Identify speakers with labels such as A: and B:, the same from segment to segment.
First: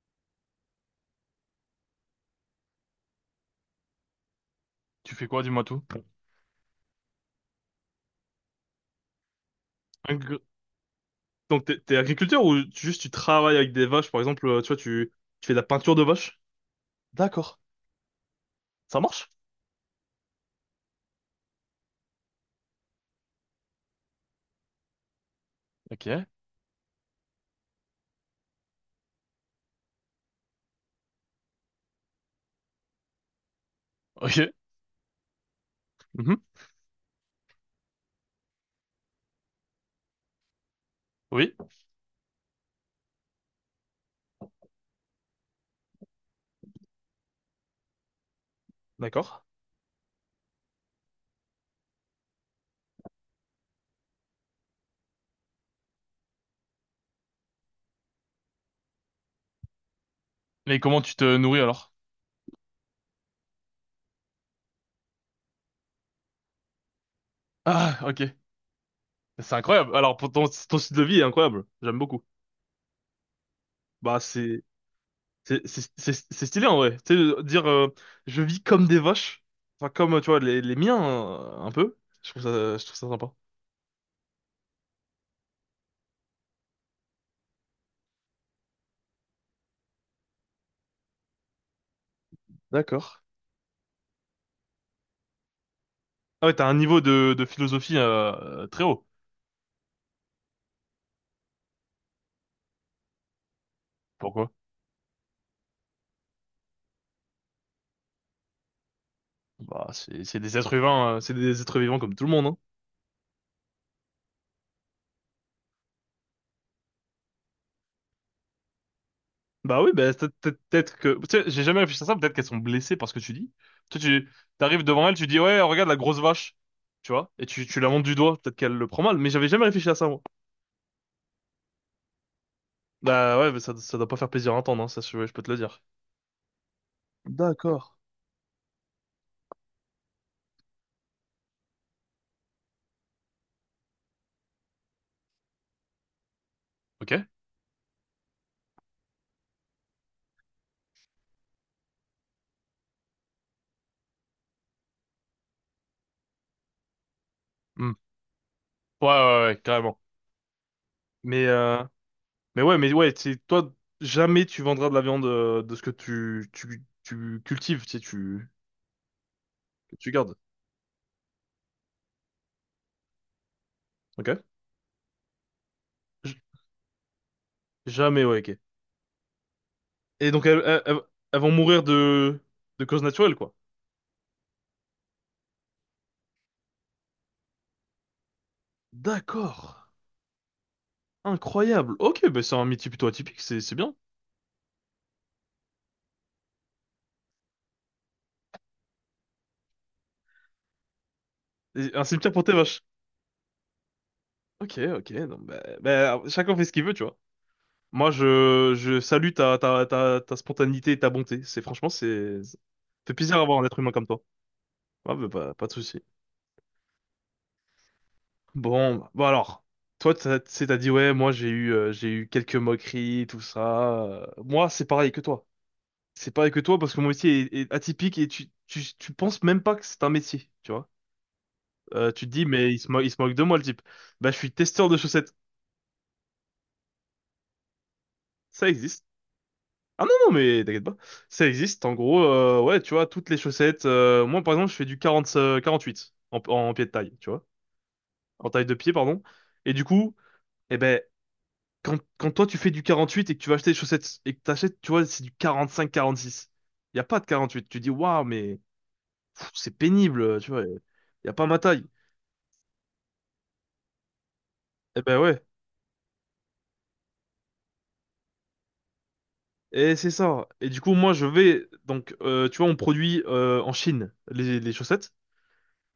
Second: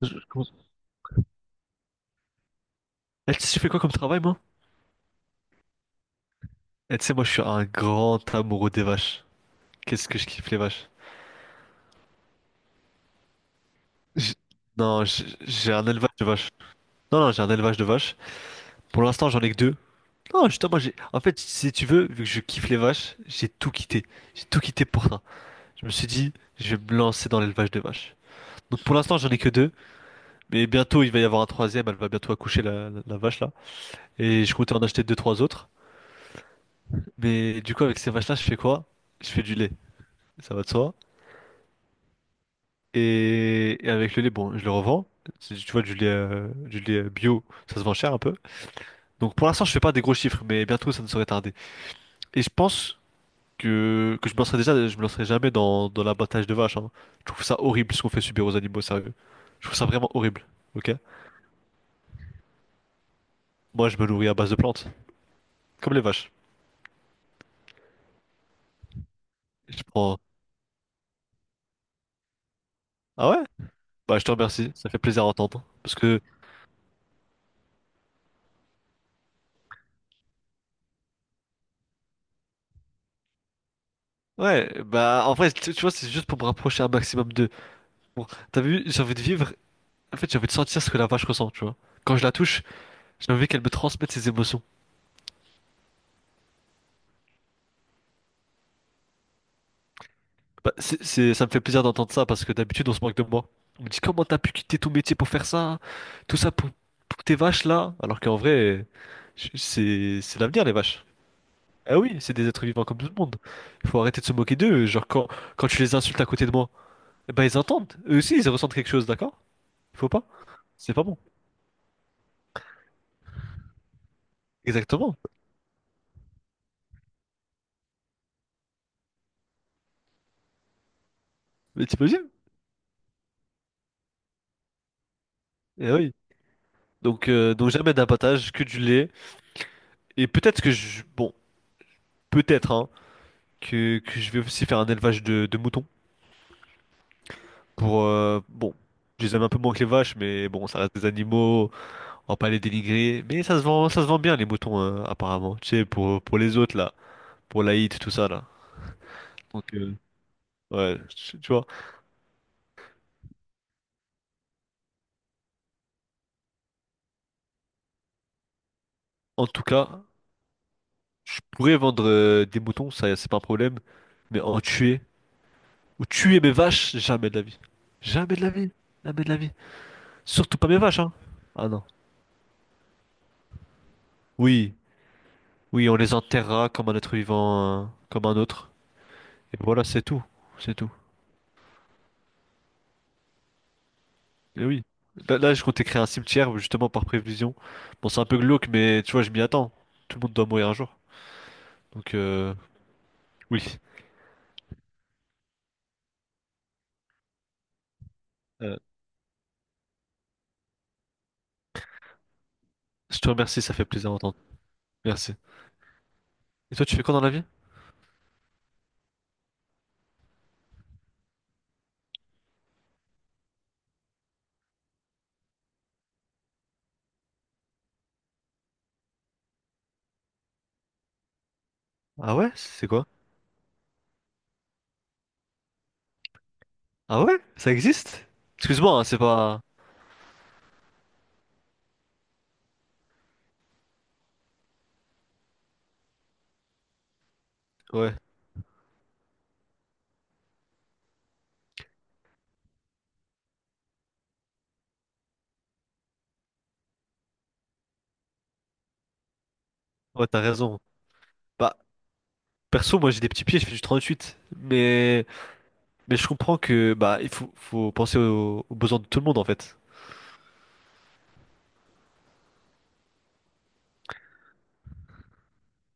A: Je- comment- Eh, tu sais, je fais quoi comme travail, moi?
B: Tu fais quoi, dis-moi tout?
A: Eh, tu sais, moi, je suis un grand amoureux des vaches. Qu'est-ce que je
B: Agri-
A: kiffe les vaches?
B: Donc, t'es agriculteur ou juste tu travailles avec des vaches, par
A: J'-
B: exemple, tu vois,
A: Non,
B: tu fais de la
A: j'ai un
B: peinture de
A: élevage de
B: vaches?
A: vaches. Non, non, j'ai un
B: D'accord.
A: élevage de vaches.
B: Ça
A: Pour
B: marche?
A: l'instant, j'en ai que deux. Non, justement, moi, j'ai. En fait, si tu veux, vu que je kiffe les vaches, j'ai tout quitté. J'ai tout quitté pour ça. Je me suis
B: Ok.
A: dit, je vais me lancer dans l'élevage de vaches. Donc, pour l'instant, j'en ai que deux. Mais bientôt, il va y avoir un troisième. Elle va bientôt accoucher, la vache, là.
B: Ok.
A: Et je comptais en acheter deux, trois autres.
B: Mhm.
A: Mais du coup, avec ces vaches-là, je fais quoi? Je fais du lait. Ça va de soi.
B: Oui.
A: Et avec le lait, bon, je le revends. Tu vois, du lait bio, ça se vend cher un peu. Donc
B: D'accord.
A: pour l'instant, je fais pas des gros chiffres, mais bientôt, ça ne saurait tarder. Et je pense que je me lancerai déjà, je me lancerai jamais dans l'abattage de vaches, hein. Je trouve ça horrible ce qu'on fait subir aux animaux, sérieux. Je trouve ça vraiment horrible,
B: Mais
A: ok?
B: comment tu te nourris alors?
A: Moi, je me nourris à base de plantes, comme les vaches.
B: Ah, ok. C'est
A: Je
B: incroyable. Alors,
A: prends.
B: pour ton style de vie est incroyable. J'aime beaucoup.
A: Ah ouais?
B: Bah,
A: Bah, je te
B: c'est,
A: remercie, ça fait plaisir à entendre.
B: c'est, c'est,
A: Parce que,
B: c'est c'est stylé en vrai. Tu sais, dire, je vis comme des vaches. Enfin, comme, tu vois, les miens, un peu. Je trouve ça sympa.
A: ouais, bah, en vrai, tu vois, c'est juste pour me rapprocher un maximum de. Bon, t'as vu, j'ai envie de vivre. En fait, j'ai envie de sentir ce que la vache ressent, tu vois. Quand je la touche,
B: D'accord.
A: j'ai envie qu'elle me transmette ses émotions.
B: Ah ouais, t'as un niveau de philosophie, très haut.
A: Bah, ça me fait plaisir d'entendre ça parce que d'habitude, on se moque de moi. On me dit comment t'as
B: Pourquoi?
A: pu quitter ton métier pour faire ça, tout ça pour tes vaches là, alors qu'en vrai,
B: Bah,
A: c'est,
B: c'est
A: c'est
B: c'est des
A: l'avenir,
B: êtres
A: les vaches.
B: humains, c'est des êtres vivants
A: Ah
B: comme
A: oui,
B: tout le
A: c'est
B: monde,
A: des
B: hein.
A: êtres vivants comme tout le monde. Il faut arrêter de se moquer d'eux. Genre, quand tu les insultes à côté de moi, eh ben ils entendent. Eux aussi, ils ressentent quelque chose, d'accord?
B: Bah oui,
A: Faut
B: bah,
A: pas. C'est
B: peut-être
A: pas
B: que.
A: bon.
B: Tu sais, j'ai jamais réfléchi à ça, peut-être qu'elles sont blessées par ce que tu dis. Toi, tu t'arrives devant elle,
A: Exactement.
B: tu dis, ouais, regarde la grosse vache, tu vois, et tu la montres du doigt, peut-être qu'elle le prend mal, mais j'avais jamais réfléchi à ça, moi.
A: Mais t'imagines?
B: Bah ouais, mais ça doit pas faire plaisir à entendre, hein, ça, je peux te le dire.
A: Eh oui. Donc
B: D'accord.
A: jamais d'abattage, que du lait. Et peut-être que Bon, peut-être hein, que je vais aussi faire un élevage de moutons
B: Ok?
A: pour bon, je les aime un peu moins que les vaches, mais bon, ça reste des animaux, on va pas les dénigrer, mais ça se vend bien les moutons apparemment, tu sais, pour les autres là, pour
B: Hmm.
A: l'Aït, tout ça là.
B: Ouais, ouais, ouais, ouais,
A: Donc
B: carrément.
A: ouais, tu
B: Mais,
A: tu vois.
B: mais ouais, c'est toi, jamais tu vendras de la viande de ce que tu cultives, tu sais,
A: En tout
B: que
A: cas,
B: tu gardes.
A: je pourrais vendre des moutons, ça c'est pas un problème, mais
B: Ok?
A: en tuer ou
B: J-
A: tuer mes vaches, jamais de la vie,
B: jamais,
A: jamais
B: ouais,
A: de la
B: ok.
A: vie, jamais de la vie,
B: Et donc
A: surtout pas mes vaches hein.
B: elles vont
A: Ah
B: mourir
A: non.
B: de causes naturelles, quoi.
A: Oui, oui, on les enterrera comme un être vivant, comme un autre. Et
B: D'accord.
A: voilà, c'est tout. C'est tout.
B: Incroyable. Ok, bah c'est un métier plutôt atypique, c'est bien.
A: Et oui. Je comptais créer un cimetière justement par prévision. Bon, c'est un peu glauque, mais tu vois, je m'y attends. Tout le monde doit mourir un jour.
B: Et un
A: Donc,
B: cimetière pour tes vaches.
A: oui.
B: Ok, ok. Non, bah, chacun fait ce qu'il veut, tu vois. Moi,
A: Euh,
B: je salue ta spontanéité et ta bonté. C'est franchement, c'est ça fait
A: je te
B: plaisir d'avoir
A: remercie,
B: un
A: ça
B: être
A: fait
B: humain comme
A: plaisir
B: toi.
A: d'entendre.
B: Ah,
A: Merci.
B: bah, pas de souci.
A: Et toi, tu fais quoi dans la vie?
B: Bon, bah, bon alors. Toi, t'sais, t'as dit, ouais, moi j'ai eu quelques moqueries, tout ça. Moi, c'est pareil que toi. C'est pareil que toi, parce que mon métier est atypique et tu penses même pas que c'est un métier, tu vois. Tu te
A: Ah
B: dis,
A: ouais?
B: mais
A: C'est quoi?
B: il se moque de moi, le type. Bah, je suis testeur de chaussettes.
A: Ah ouais? Ça existe?
B: Ça
A: Excuse-moi,
B: existe.
A: hein, c'est pas.
B: Ah non, non, mais t'inquiète pas. Ça existe, en gros, ouais, tu vois, toutes les chaussettes. Moi, par exemple, je fais du 40, 48 en pied de taille, tu vois.
A: Ouais.
B: En taille de pied, pardon. Et du coup, eh ben, quand toi, tu fais du 48 et que tu vas acheter des chaussettes et que t'achètes, tu vois, c'est du 45, 46. Il n'y a pas de 48. Tu dis, waouh, mais c'est
A: Ouais,
B: pénible,
A: t'as
B: tu vois. Il
A: raison.
B: n'y a pas ma
A: Bah,
B: taille.
A: perso, moi j'ai des petits pieds, je fais du 38.
B: Eh ben
A: Mais,
B: ouais,
A: mais je comprends que bah il faut penser aux besoins de tout le monde en fait.
B: et c'est ça. Et du coup, moi, je vais donc, tu vois, on produit en Chine les chaussettes,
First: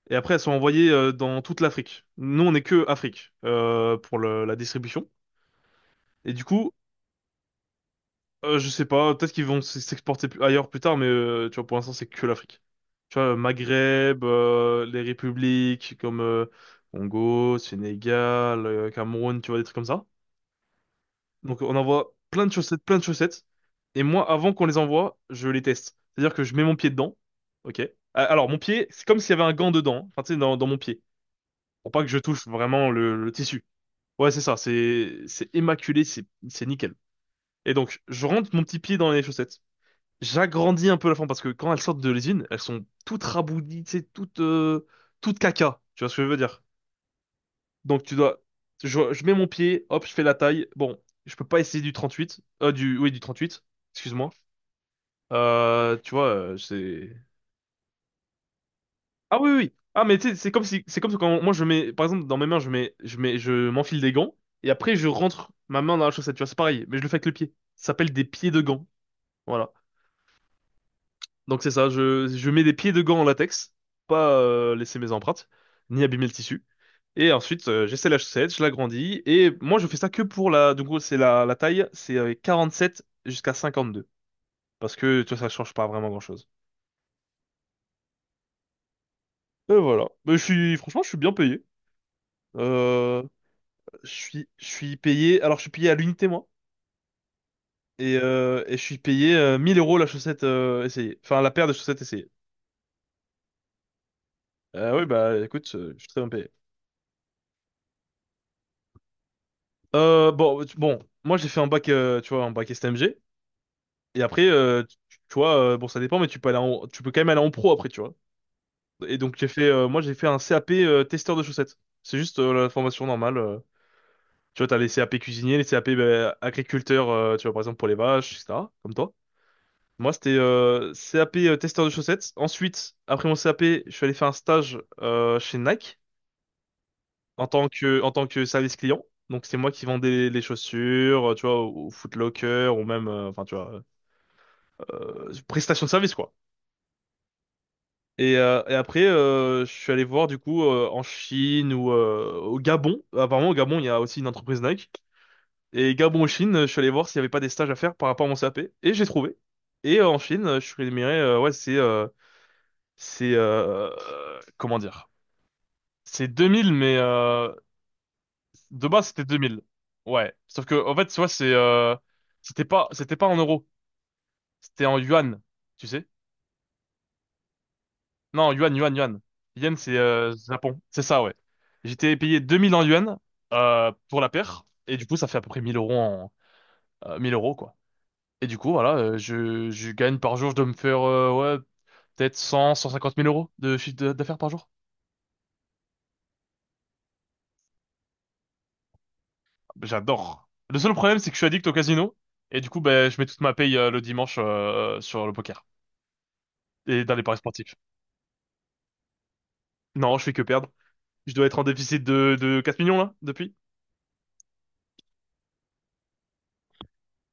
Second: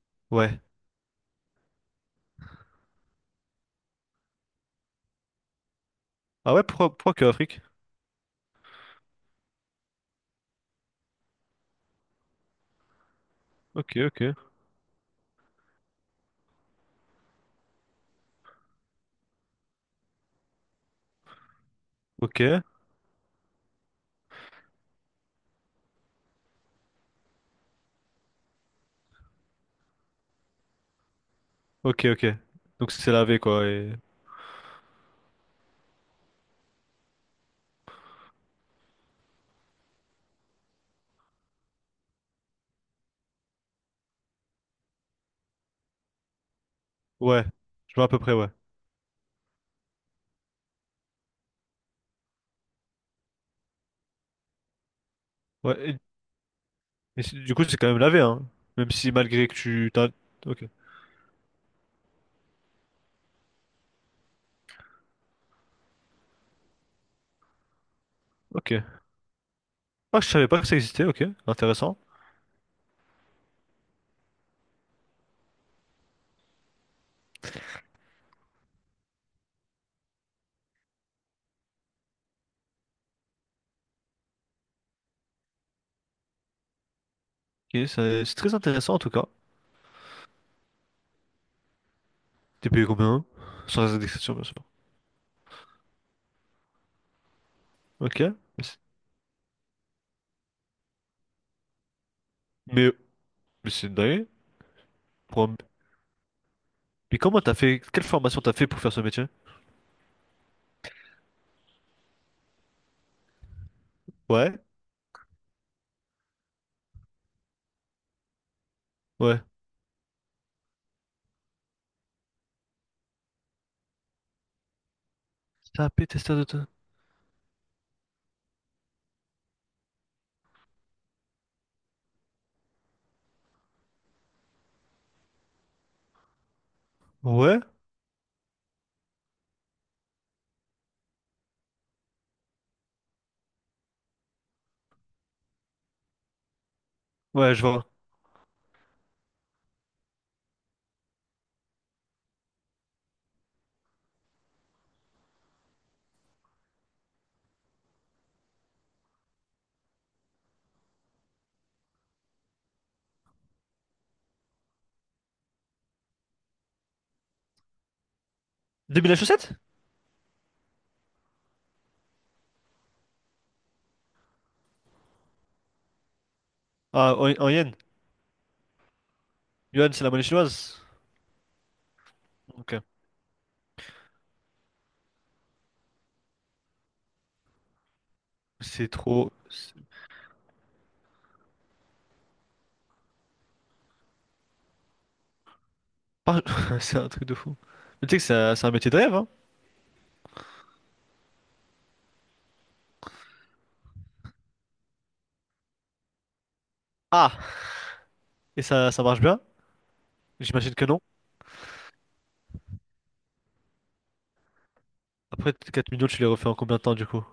B: et après, elles sont
A: Ouais.
B: envoyées dans toute l'Afrique. Nous, on est que Afrique pour la distribution. Et du
A: Ah ouais,
B: coup,
A: pourquoi que Afrique?
B: je sais pas, peut-être qu'ils vont s'exporter ailleurs plus tard, mais tu vois, pour l'instant, c'est que l'Afrique. Tu vois, le
A: Ok,
B: Maghreb,
A: ok.
B: les républiques comme Congo, Sénégal, Cameroun, tu vois, des trucs comme ça. Donc on envoie
A: Ok.
B: plein de chaussettes, plein de chaussettes. Et moi, avant qu'on les envoie, je les teste. C'est-à-dire que je mets mon pied dedans. Ok. Ah, alors mon pied, c'est comme s'il y avait un gant dedans, hein. Enfin, tu sais, dans mon pied. Pour pas
A: Ok,
B: que je
A: ok.
B: touche
A: Donc
B: vraiment
A: c'est
B: le
A: lavé
B: tissu.
A: quoi.
B: Ouais, c'est ça. C'est immaculé. C'est nickel. Et donc je rentre mon petit pied dans les chaussettes. J'agrandis un peu la forme parce que quand elles sortent de l'usine, elles sont toutes raboudies, tu sais, toutes caca. Tu vois ce que je veux dire?
A: Ouais, je
B: Donc
A: vois à
B: tu
A: peu près,
B: dois.
A: ouais.
B: Je mets mon pied, hop, je fais la taille. Bon, je peux pas essayer du 38. Du, oui, du 38. Excuse-moi.
A: Ouais. Et,
B: C'est.
A: et du coup, c'est quand même lavé, hein. Même si
B: Ah
A: malgré
B: oui,
A: que
B: oui, oui.
A: tu
B: Ah
A: t'as.
B: mais tu sais, c'est comme
A: Ok.
B: si, c'est comme quand moi je mets, par exemple, dans mes mains, je mets, je m'enfile des gants et après je rentre ma main dans la chaussette. Tu vois, c'est pareil, mais je le fais avec le pied. Ça s'appelle des pieds de
A: Ok.
B: gants. Voilà.
A: Ah, je savais pas que ça existait, ok.
B: Donc c'est ça.
A: Intéressant.
B: Je mets des pieds de gants en latex, pas laisser mes empreintes, ni abîmer le tissu. Et ensuite, j'essaie la chaussette, je l'agrandis. Et moi, je fais ça que pour la. Du coup c'est la taille, c'est 47 jusqu'à 52. Parce que, tu vois, ça change pas vraiment grand-chose.
A: Ok, c'est très intéressant en tout cas.
B: Et voilà. Mais je suis, franchement, je suis bien payé.
A: T'es payé
B: Euh,
A: combien? Sans indexation, bien sûr.
B: je suis payé. Alors, je suis payé à l'unité, moi. Et,
A: Ok.
B: euh,
A: Mais,
B: et
A: c'est
B: je suis payé 1000 € la chaussette essayée. Enfin, la paire de chaussettes essayées.
A: mais- c'est dingue.
B: Oui, bah,
A: Pour un-
B: écoute, je suis très bien payé.
A: Mais comment t'as fait. Quelle formation t'as fait pour faire ce métier?
B: Bon, bon, moi, j'ai fait un bac, tu vois, un bac STMG. Et après,
A: Ouais.
B: tu vois, bon, ça dépend, mais tu peux aller tu peux quand même aller en pro après, tu vois. Et donc
A: Ouais.
B: moi j'ai fait un CAP testeur de chaussettes. C'est juste la formation normale. Tu vois, t'as les CAP cuisiniers, les CAP
A: Tapé, testeur
B: bah,
A: de... ta-
B: agriculteurs, tu vois, par exemple pour les vaches, etc. Comme toi. Moi c'était CAP testeur de chaussettes. Ensuite, après mon CAP, je suis allé faire un stage chez Nike en
A: Ouais.
B: tant que service client. Donc c'est moi qui vendais les chaussures, tu vois, au Foot Locker ou même, enfin tu vois, prestation de service quoi.
A: Ouais, je vois.
B: Et après, je suis allé voir du coup en Chine ou au Gabon. Apparemment, au Gabon, il y a aussi une entreprise Nike. Et Gabon, ou Chine, je suis allé voir s'il n'y avait pas des stages à faire par rapport à mon CAP. Et j'ai trouvé. Et en Chine, je suis rémunéré, ouais, c'est, comment dire? C'est 2000, mais de base,
A: 2000 la
B: c'était
A: chaussette?
B: 2000. Ouais. Sauf que, en fait, tu vois, c'était pas en euros. C'était en yuan, tu sais?
A: Ah, en yen.
B: Non, yuan, yuan, yuan. Yen,
A: Yuan,
B: c'est
A: c'est la monnaie
B: Japon.
A: chinoise.
B: C'est ça, ouais. J'étais payé 2000 en
A: Ok.
B: yuan pour la paire. Et du coup, ça fait à peu près 1000 € 1000 euros, quoi. Et du coup,
A: C'est
B: voilà,
A: trop.
B: je gagne par jour, je dois me faire, ouais, peut-être 100, 150 000 euros de chiffre d'affaires par jour.
A: Par- C'est un truc de fou. Mais tu sais que c'est un métier de rêve, hein?
B: J'adore. Le seul problème, c'est que je suis addict au casino. Et du coup, ben, je mets toute ma paye le dimanche sur le poker. Et dans les paris
A: Ah,
B: sportifs.
A: et ça marche bien?
B: Non, je fais que perdre.
A: J'imagine que non.
B: Je dois être en déficit de 4 millions, là, depuis.
A: Après, 4 millions, tu les refais en combien de temps, du coup?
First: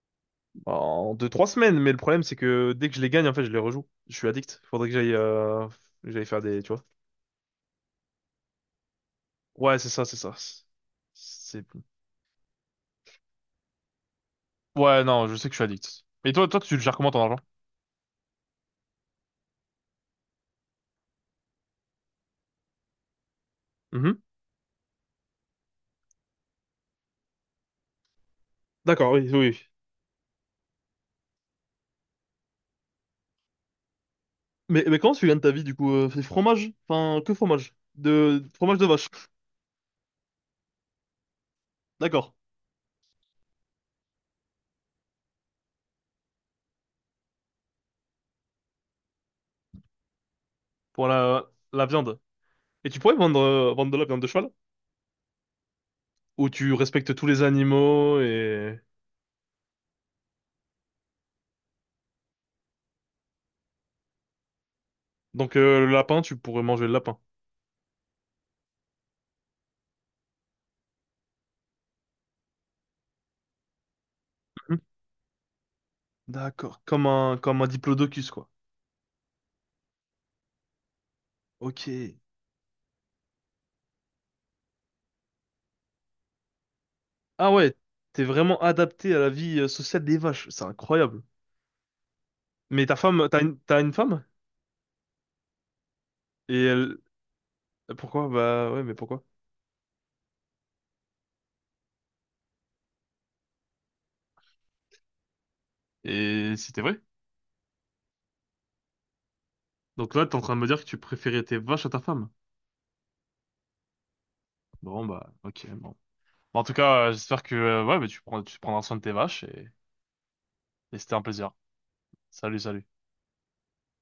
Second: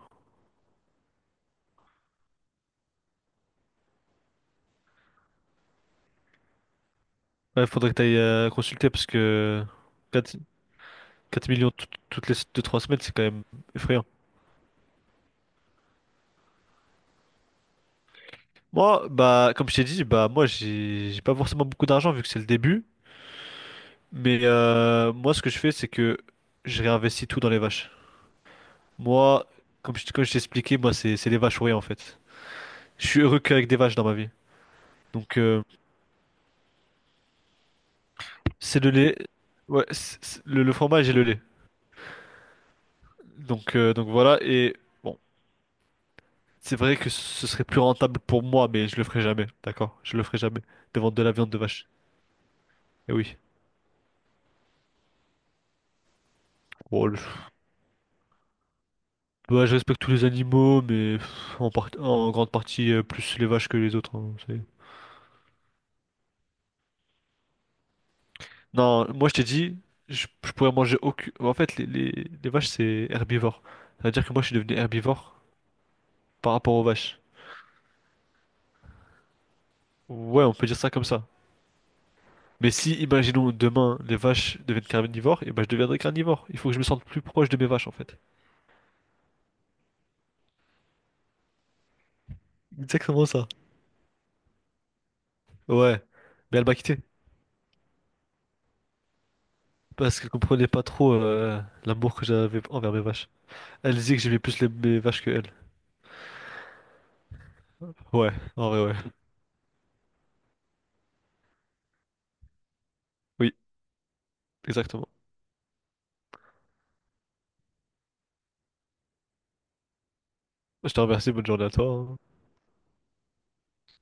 B: En 2, 3 semaines, mais le problème c'est que dès que je les gagne, en fait, je les rejoue. Je suis addict. Faudrait que j'aille faire des, tu vois.
A: Ouais, faudrait que t'ailles consulter, parce que
B: Ouais, c'est ça, c'est ça.
A: 4 4
B: C'est
A: millions toutes les deux trois semaines, c'est quand même effrayant.
B: Ouais, non, je sais que je suis addict. Et toi, tu le gères comment ton argent?
A: Moi, bah, comme je t'ai dit, bah, moi, j'ai pas forcément beaucoup d'argent, vu que c'est le début.
B: Mhm.
A: Mais moi, ce que je fais, c'est que je réinvestis tout dans les vaches.
B: D'accord, oui, oui,
A: Moi,
B: oui.
A: comme je t'ai expliqué, moi, c'est les vaches ou rien, en fait. Je suis heureux qu'avec des vaches dans ma vie.
B: Mais comment tu
A: Donc,
B: gagnes ta vie du coup? C'est fromage? Enfin, que fromage? De fromage
A: c'est
B: de
A: le
B: vache.
A: lait. Ouais, le fromage et le lait.
B: D'accord.
A: Donc voilà. Et bon, c'est vrai que ce serait plus rentable pour moi, mais je le ferai jamais. D'accord? Je le ferai jamais. De
B: Pour
A: vendre de la viande de
B: la
A: vache.
B: viande. Et tu
A: Eh
B: pourrais
A: oui.
B: vendre de la viande de cheval? Où tu
A: Bon,
B: respectes tous les animaux et
A: bah, je respecte tous les animaux, mais en grande partie plus les vaches que les autres, hein.
B: donc le lapin, tu pourrais manger le lapin.
A: Non, moi je t'ai dit, je pourrais manger aucune. En fait, les vaches c'est herbivore. Ça veut dire que moi je suis devenu
B: Mhm.
A: herbivore par rapport
B: D'accord.
A: aux
B: Comme
A: vaches.
B: un diplodocus quoi.
A: Ouais, on peut dire ça comme ça.
B: Ok.
A: Mais si, imaginons, demain, les vaches deviennent carnivores, et ben je deviendrai carnivore. Il faut que je me sente plus proche
B: Ah
A: de mes
B: ouais,
A: vaches, en fait.
B: t'es vraiment adapté à la vie sociale des vaches, c'est incroyable. Mais ta
A: Exactement
B: femme,
A: ça.
B: t'as une femme?
A: Ouais. Mais
B: Et
A: elle m'a
B: elle.
A: quitté.
B: Pourquoi? Bah ouais, mais pourquoi?
A: Parce qu'elle comprenait pas trop l'amour que j'avais envers mes vaches. Elle disait que j'aimais plus mes vaches que elle.
B: Et c'était vrai?
A: Ouais, en vrai, ouais.
B: Donc là, t'es en train de me dire que tu préférais tes vaches à ta femme.
A: Oui,
B: Bon
A: exactement.
B: bah, ok, bon. Bon, en tout cas, j'espère que ouais, mais tu prendras soin de tes vaches
A: Je
B: et
A: te
B: c'était un
A: remercie, bonne
B: plaisir.
A: journée à toi, hein.
B: Salut, salut.